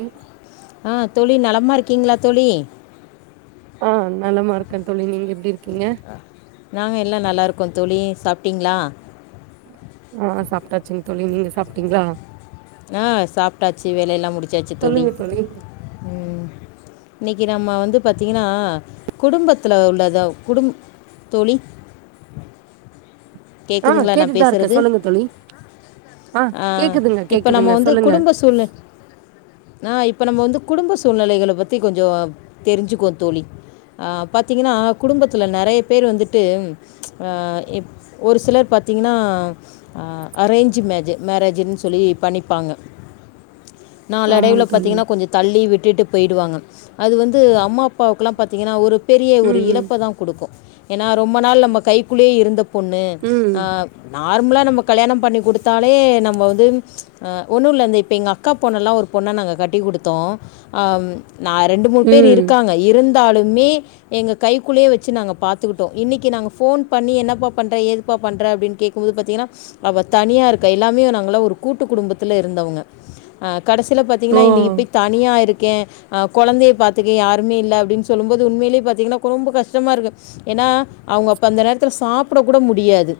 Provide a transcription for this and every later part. ம் ஆ தோழி நலமா இருக்கீங்ளா தோழி ஆ நல்லமா இருக்க தோழி நீங்க எப்டி இருக்கீங்க அ நாங்க எல்லா நல்லாருக்கோ தோழி சாப்ட்டீங்ளா அ அ சாப்ட்டாச்சிங் தோழி நீங்க சாப்ட்டீங்ளா அ சாப்ட்டாச்சு வேலையெல்லா முடிச்சாச்சு தோழி ம் இன்னிக்கி நம்ம வந்து பாத்திங்கனா குடும்பத்துல் உள்ளத குடும்பு தோழி ஆ கேக்குதுங்ளா நா கேட்டுட்டுதா இருக்கே பேசுறது சொல்லுங்க தோழி ஆ அ கேக்குதுங்க இப்ப நம்ம கேக்குதுங்க வந்து சொல்லுங்க குடும்ப சூழ ந இப்ப நம்ம வந்து குடும்ப சூழ்நிலைகள பத்தி கொஞ்சோ தெரிஞ்சுக்குவோ தோழி அ பாத்தீங்கனா குடும்பத்துல நறைய பேர் வந்துட்டு அ இப் ஒரு சிலர் பாத்தீங்னா அ அரேஞ்சு மேஜ மேரேஜின் சொல்லி பண்ணிப்பாங்க நாலு ஆமாங்க அடைவுல தோழி பாத்தீங்கனா கொஞ்ச தள்ளி விட்டுட்டு பெய்டுவாங்க அது வந்து அம்மா பாவுக்குல்லா பாத்தீங்கனா ஒரு பெரிய ஒரு ம் இழப்ப தா குடுக்கு ஏனா ரொம்ப நாள் நம்ப கைக்குள்யே இருந்தப் பொண்ணு ம் அ நார்ம்லா நம்ம கல்யாண பண்ணி குடுத்தாலே நம்ப வந்து அ ஒன்னு இல்ல இந்த இப்ப எங்க அக்கா பொண்ணல்லா ஒரு பொண்ண நாங்க கட்டி குடுத்தோ அ நா ரெண்டு மூணு பேர் ம் இருக்காங்க இருந்தாலுமே எங்க கைக்குள்ளயே வெச்சி நாங்க பாத்துக்குட்டோ இன்னக்கி நாங்க ஃபோன் பண்ணி என்னப்பா பண்ற ஏதுப்ப பண்ற அப்டின் கேக்கும்போது பத்தீங்கனா அவ தனியா இருக்கா எல்லாமே நாங்களா ஒரு கூட்டு குடும்பத்துல இருந்தவுங்க அ கடசில பத் திங்கனா ஓ இன்னிக்கி பெய் தனியா இருக்கே அ கொழந்தய பாத்துக்க யாருமே இல்ல அப்டின் சொல்லும்போது உண்மைலே பாத்தீங்ன்னா குரொம்ப கஷ்ட்டமா இருக்கு ஏன்னா அவுங்க அப்ப அந்த நேர்த்துல சாப்புட கூட முடியாது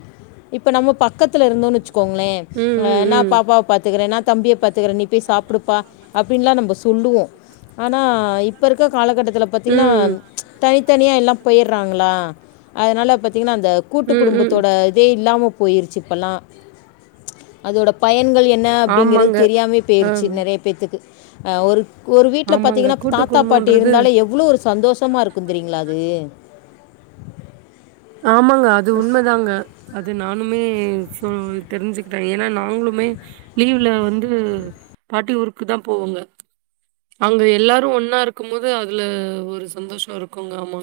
இப்ப நம்ம பக் கத்துல இருந்தோன் வச்சுக்கோங்ளே ம் அ ம் நா ம் பாப்பாவ பாத்துக்குற நா தம்பிய பாத்துக்குற நீ போய் சாப்புடுப்பா அப்டின்லா நம்ம சொல்லுவோ ஆனா இப்ப இருக்க காலகட்டத்துல பாத்தீங்ன்னா ம் தனித்தனியா எல்லா பொயற்றாங்ளா அதனால பாத்தீங்ன்னா அந்த கூட்டு ம் ம் குடும்பத்தோட தே இல்லாமல் போயிருச்சு இப்பல்லா அதோடய பயன்கள் என்ன அப்டிங்கிறது ஆமாங்க தெரியாமே போயிர்ச்சி ஆம் நெறய பேத்துக்கு ஒரு ஒரு வீட்ல ஆமாங்க பாத்தீங்னா கூட்டு தாத்தா பாட்டி குடும்போன்றது இருந்தாலே எவ்ளோ ஒரு சந்தோஷமா இருக்கு தெரியீங்ளா அது ஆமாங்க அது உண்மதாங்க அது நானுமே சொ தெரிஞ்சுக்ட்ட ஏனா நாங்ளுமே லீவ்ல வந்து பாட்டி ஊருக்கு தா போவோங்க அங்க எல்லாரு ஒன்னா இருக்கும்மோது அதுல ஒரு சந்தோஷோ இருக்குங்க ஆமா